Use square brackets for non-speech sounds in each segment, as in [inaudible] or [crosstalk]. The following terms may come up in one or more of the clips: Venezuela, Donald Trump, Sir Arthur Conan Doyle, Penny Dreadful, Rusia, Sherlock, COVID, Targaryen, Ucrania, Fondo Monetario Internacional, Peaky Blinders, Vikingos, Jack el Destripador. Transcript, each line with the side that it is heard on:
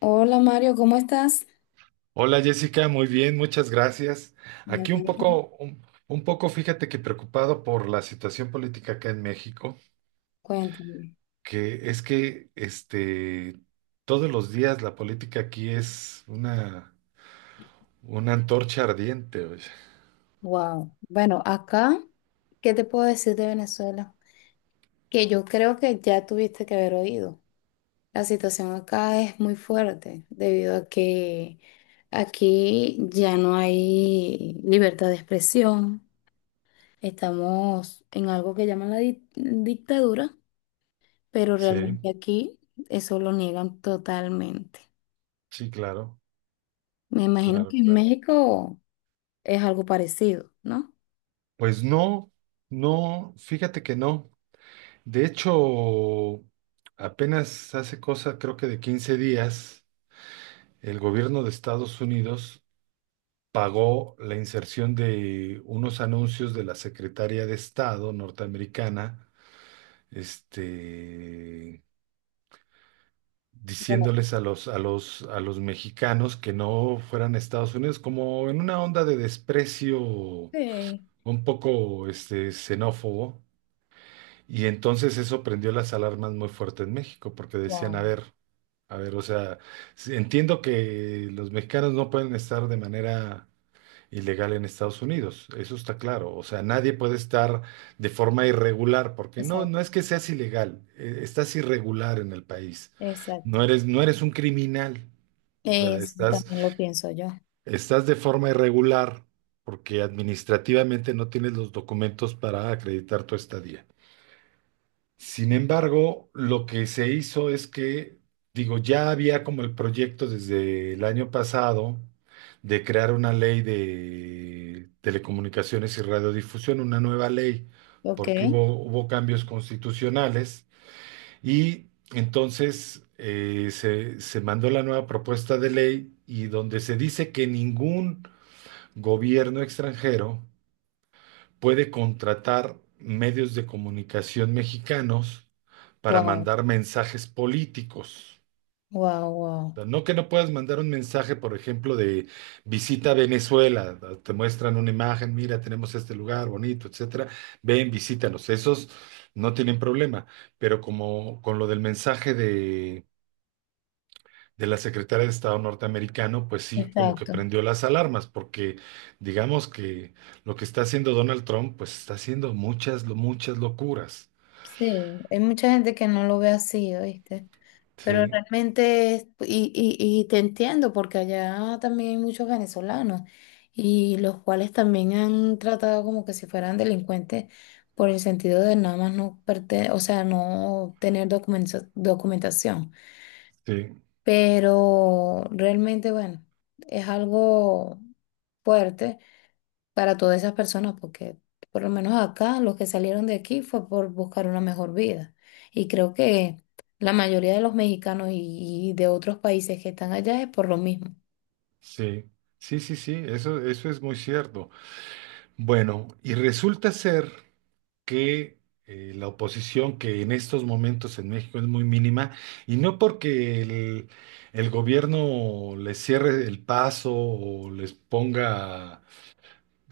left: Hola Mario, ¿cómo estás?
right: Hola Jessica, muy bien, muchas gracias.
left: Me
right: Aquí un
left: alegro.
right: poco, un poco, fíjate que preocupado por la situación política acá en México,
left: Cuéntame.
right: que es todos los días la política aquí es una antorcha ardiente, oye.
left: Wow. Bueno, acá, ¿qué te puedo decir de Venezuela? Que yo creo que ya tuviste que haber oído. La situación acá es muy fuerte debido a que aquí ya no hay libertad de expresión. Estamos en algo que llaman la dictadura, pero
right: Sí,
left: realmente aquí eso lo niegan totalmente.
right: sí, claro,
left: Me imagino
right: claro,
left: que en
right: claro.
left: México es algo parecido, ¿no?
right: Pues no, no, fíjate que no. De hecho, apenas hace cosa, creo que de 15 días, el gobierno de Estados Unidos pagó la inserción de unos anuncios de la Secretaría de Estado norteamericana, este, diciéndoles a los mexicanos que no fueran a Estados Unidos, como en una onda de desprecio
left: Sí,
right: un poco xenófobo. Y entonces eso prendió las alarmas muy fuerte en México, porque decían,
left: wow,
right: a ver, o sea, entiendo que los mexicanos no pueden estar de manera ilegal en Estados Unidos, eso está claro. O sea, nadie puede estar de forma irregular, porque no,
left: exacto,
right: no es que seas ilegal, estás irregular en el país. No
left: exacto.
right: eres, no eres un criminal. O sea,
left: Eso
right: estás,
left: también lo pienso yo.
right: estás de forma irregular porque administrativamente no tienes los documentos para acreditar tu estadía. Sin embargo, lo que se hizo es que, digo, ya había como el proyecto desde el año pasado de crear una ley de telecomunicaciones y radiodifusión, una nueva ley,
left: Ok,
right: porque hubo cambios constitucionales y entonces se mandó la nueva propuesta de ley y donde se dice que ningún gobierno extranjero puede contratar medios de comunicación mexicanos para
left: wow,
right: mandar mensajes políticos.
left: wow, wow.
right: O sea, no que no puedas mandar un mensaje, por ejemplo, de visita a Venezuela, te muestran una imagen, mira, tenemos este lugar bonito, etcétera, ven, visítanos. Esos no tienen problema, pero como con lo del mensaje de la secretaria de Estado norteamericano, pues sí, como que
left: Exacto.
right: prendió las alarmas, porque digamos que lo que está haciendo Donald Trump, pues está haciendo muchas locuras.
left: Sí, hay mucha gente que no lo ve así, ¿oíste? Pero
right: Sí,
left: realmente, y te entiendo, porque allá también hay muchos venezolanos, y los cuales también han tratado como que si fueran delincuentes por el sentido de nada más no o sea, no tener documentación.
right: sí,
left: Pero realmente, bueno, es algo fuerte para todas esas personas, porque por lo menos acá los que salieron de aquí fue por buscar una mejor vida. Y creo que la mayoría de los mexicanos y de otros países que están allá es por lo mismo.
right: sí, sí, sí, sí, eso es muy cierto. Bueno, y resulta ser que la oposición, que en estos momentos en México es muy mínima, y no porque el gobierno les cierre el paso o les ponga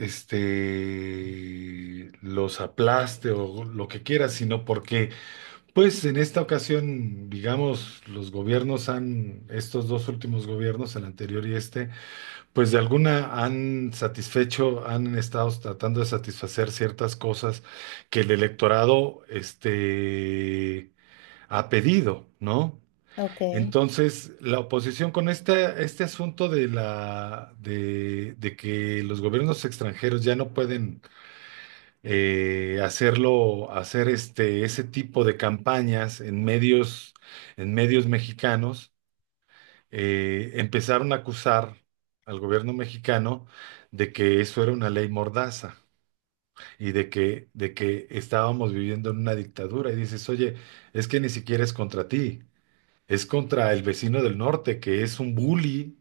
right: los aplaste o lo que quieras, sino porque, pues en esta ocasión, digamos, los gobiernos han, estos dos últimos gobiernos, el anterior y este, pues de alguna han satisfecho, han estado tratando de satisfacer ciertas cosas que el electorado, ha pedido, ¿no?
left: Ok,
right: Entonces, la oposición con este asunto de de que los gobiernos extranjeros ya no pueden hacer ese tipo de campañas en medios mexicanos, empezaron a acusar al gobierno mexicano de que eso era una ley mordaza y de que estábamos viviendo en una dictadura. Y dices, oye, es que ni siquiera es contra ti, es contra el vecino del norte, que es un bully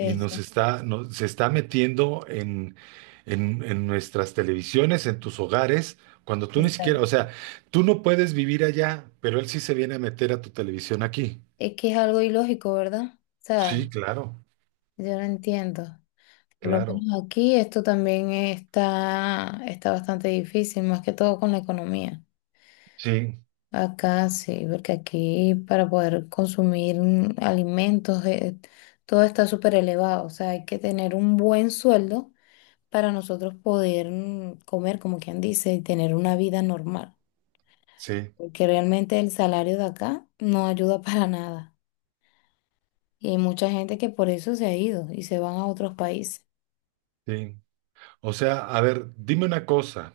right: y nos está, no- se está metiendo en nuestras televisiones, en tus hogares, cuando tú ni siquiera, o
left: Exacto.
right: sea, tú no puedes vivir allá, pero él sí se viene a meter a tu televisión aquí.
left: Es que es algo ilógico, ¿verdad? O sea,
right: Sí, claro,
left: yo no entiendo. Por lo
right: claro.
left: menos aquí esto también está, está bastante difícil, más que todo con la economía.
right: Sí,
left: Acá sí, porque aquí para poder consumir alimentos, todo está súper elevado. O sea, hay que tener un buen sueldo para nosotros poder comer, como quien dice, y tener una vida normal.
right: sí,
left: Porque realmente el salario de acá no ayuda [laughs] para nada. Y hay mucha gente que por eso se ha ido y se van a otros países.
right: sí. O sea, a ver, dime una cosa.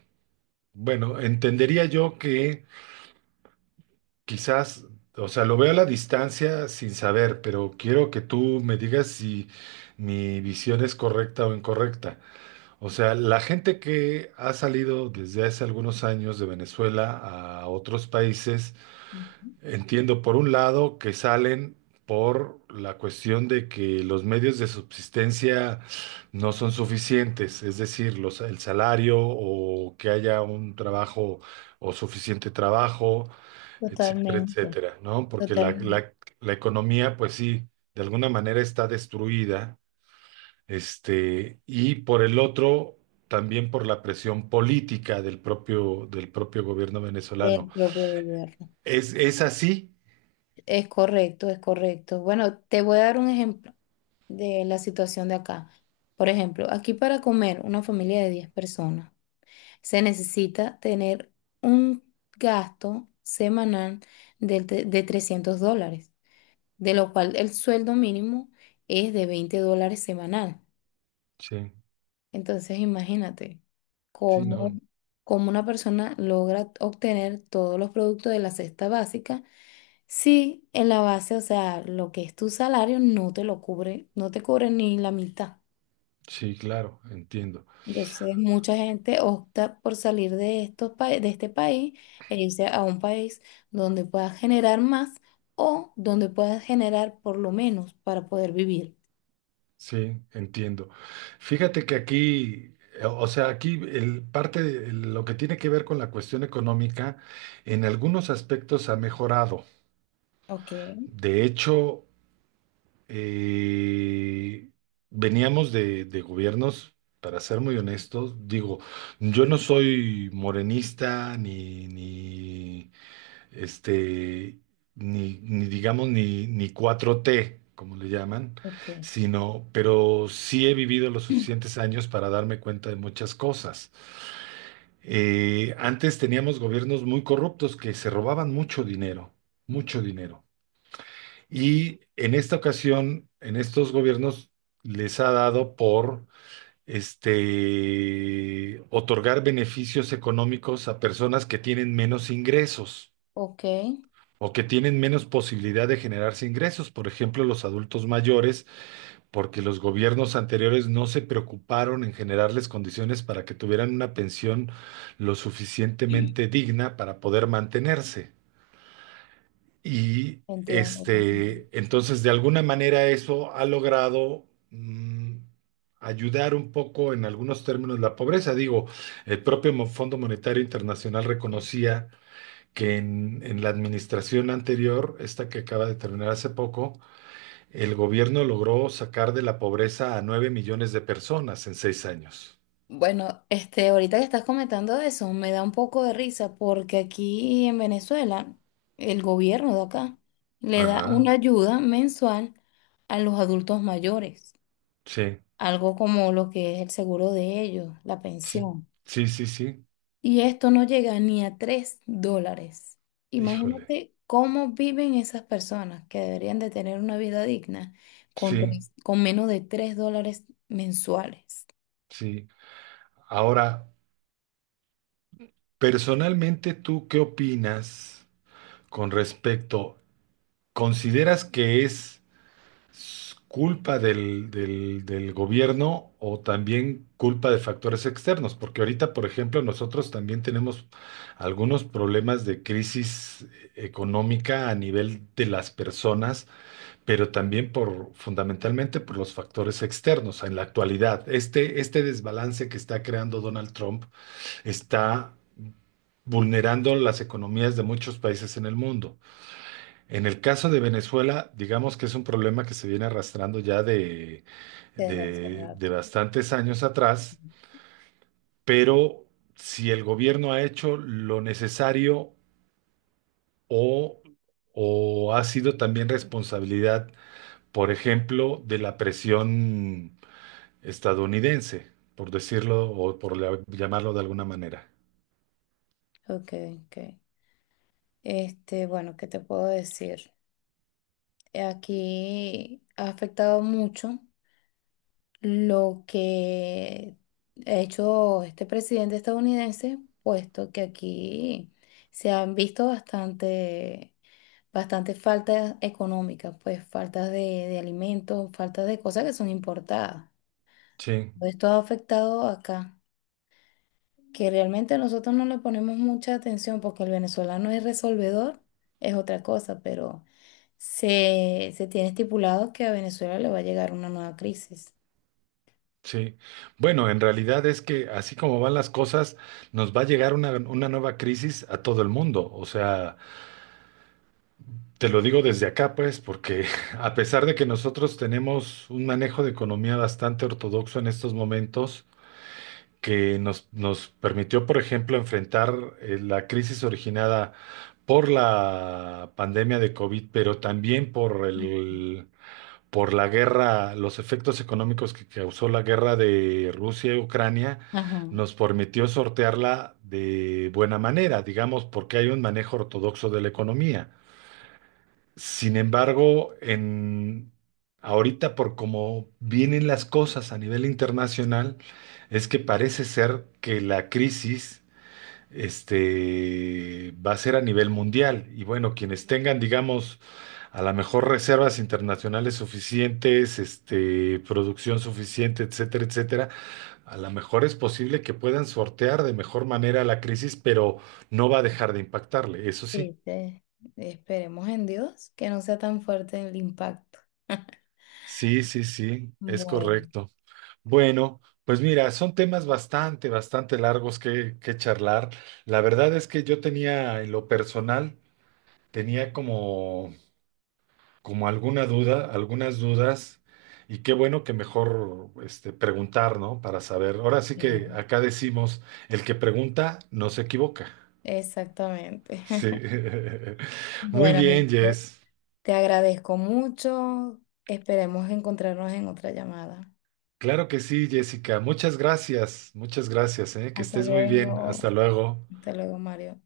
right: Bueno, entendería yo que quizás, o sea, lo veo a la distancia sin saber, pero quiero que tú me digas si mi visión es correcta o incorrecta. O sea, la gente que ha salido desde hace algunos años de Venezuela a otros países,
left: Ujú.
right: entiendo por un lado que salen por la cuestión de que los medios de subsistencia no son suficientes, es decir, el salario o que haya un trabajo o suficiente trabajo, etcétera,
left: Totalmente,
right: etcétera, ¿no? Porque
left: totalmente,
right: la la economía, pues sí, de alguna manera está destruida y por el otro, también por la presión política del propio gobierno venezolano.
left: del propio gobierno.
right: Es así?
left: Es correcto, es correcto. Bueno, te voy a dar un ejemplo de la situación de acá. Por ejemplo, aquí para comer una familia de 10 personas se necesita tener un gasto semanal de $300, de lo cual el sueldo mínimo es de $20 semanal.
right: Sí,
left: Entonces, imagínate
right: sí,
left: cómo,
right: no,
left: cómo una persona logra obtener todos los productos de la cesta básica. Sí, en la base, o sea, lo que es tu salario no te lo cubre, no te cubre ni la mitad.
right: sí, claro, entiendo,
left: Entonces, mucha gente opta por salir de de este país e irse a un país donde puedas generar más o donde puedas generar por lo menos para poder vivir.
right: sí, entiendo. Fíjate que aquí, o sea, aquí el parte de lo que tiene que ver con la cuestión económica, en algunos aspectos ha mejorado.
left: Ok,
right: De hecho, Eh, veníamos de gobiernos, para ser muy honestos, digo, yo no soy morenista ni este, ni, ni digamos, ni, ni cuatro t como le llaman,
left: ok,
right: sino, pero sí he vivido los
left: [clears throat]
right: suficientes años para darme cuenta de muchas cosas. Antes teníamos gobiernos muy corruptos que se robaban mucho dinero, mucho dinero. Y en esta ocasión, en estos gobiernos, les ha dado por otorgar beneficios económicos a personas que tienen menos ingresos
left: Ok,
right: o que tienen menos posibilidad de generarse ingresos, por ejemplo, los adultos mayores, porque los gobiernos anteriores no se preocuparon en generarles condiciones para que tuvieran una pensión lo suficientemente digna para poder mantenerse. Y
left: entiendo. Comprendo.
right: entonces, de alguna manera eso ha logrado mm, ayudar un poco en algunos términos la pobreza. Digo, el propio Fondo Monetario Internacional reconocía que en la administración anterior, esta que acaba de terminar hace poco, el gobierno logró sacar de la pobreza a 9 millones de personas en 6 años.
left: Bueno, ahorita que estás comentando eso, me da un poco de risa porque aquí en Venezuela, el gobierno de acá le da
right: Ajá,
left: una ayuda mensual a los adultos mayores,
right: sí,
left: algo como lo que es el seguro de ellos, la
right: sí,
left: pensión.
right: sí, sí, sí,
left: Y esto no llega ni a $3.
right: híjole,
left: Imagínate cómo viven esas personas que deberían de tener una vida digna con,
right: sí,
left: con menos de $3 mensuales.
right: sí. Ahora, personalmente, ¿tú qué opinas con respecto? ¿Consideras que es culpa del gobierno o también culpa de factores externos? Porque ahorita, por ejemplo, nosotros también tenemos algunos problemas de crisis económica a nivel de las personas, pero también por, fundamentalmente por los factores externos en la actualidad. Este desbalance que está creando Donald Trump está vulnerando las economías de muchos países en el mundo. En el caso de Venezuela, digamos que es un problema que se viene arrastrando ya
left: Desde hace
right: de
left: rato.
right: bastantes años atrás, pero si el gobierno ha hecho lo necesario o, o ha sido también responsabilidad, por ejemplo, de la presión estadounidense, por decirlo o por llamarlo de alguna manera.
left: Ok, ok. Bueno, ¿qué te puedo decir? Aquí ha afectado mucho lo que ha hecho este presidente estadounidense, puesto que aquí se han visto bastante, bastante faltas económicas, pues faltas de alimentos, faltas de cosas que son importadas.
right: Sí.
left: Esto ha afectado acá, que realmente nosotros no le ponemos mucha atención porque el venezolano es resolvedor, es otra cosa, pero se tiene estipulado que a Venezuela le va a llegar una nueva crisis.
right: Sí, bueno, en realidad es que así como van las cosas, nos va a llegar una nueva crisis a todo el mundo. O sea, te lo digo desde acá, pues, porque [laughs] a pesar de que nosotros tenemos un manejo de economía bastante ortodoxo en estos momentos, que nos permitió, por ejemplo, enfrentar la crisis originada por la pandemia de COVID, pero también por el por la guerra, los efectos económicos que causó la guerra de Rusia y Ucrania,
left: Ajá.
right: nos permitió sortearla de buena manera, digamos, porque hay un manejo ortodoxo de la economía. Sin embargo, en ahorita por cómo vienen las cosas a nivel internacional, es que parece ser que la crisis va a ser a nivel mundial. Y bueno, quienes tengan, digamos, a lo mejor reservas internacionales suficientes, producción suficiente, etcétera, etcétera. A lo mejor es posible que puedan sortear de mejor manera la crisis, pero no va a dejar de impactarle, eso sí.
left: Sí. Esperemos en Dios que no sea tan fuerte el impacto. [laughs]
right: Sí, sí, sí, es
left: Bueno,
right: correcto. Bueno, pues mira, son temas bastante, bastante largos que charlar. La verdad es que yo tenía, en lo personal, tenía como como alguna duda, algunas dudas, y qué bueno que mejor preguntar, ¿no? Para saber. Ahora sí que
left: claro.
right: acá decimos, el que pregunta no se equivoca.
left: Exactamente.
right: Sí.
left: [laughs]
right: [laughs] Muy
left: Bueno,
right: bien,
left: amigo,
right: Jess.
left: te agradezco mucho. Esperemos encontrarnos en otra llamada.
right: Claro que sí, Jessica. Muchas gracias, ¿eh? Que
left: Hasta
right: estés muy bien. Hasta
left: luego.
right: luego.
left: Hasta luego, Mario.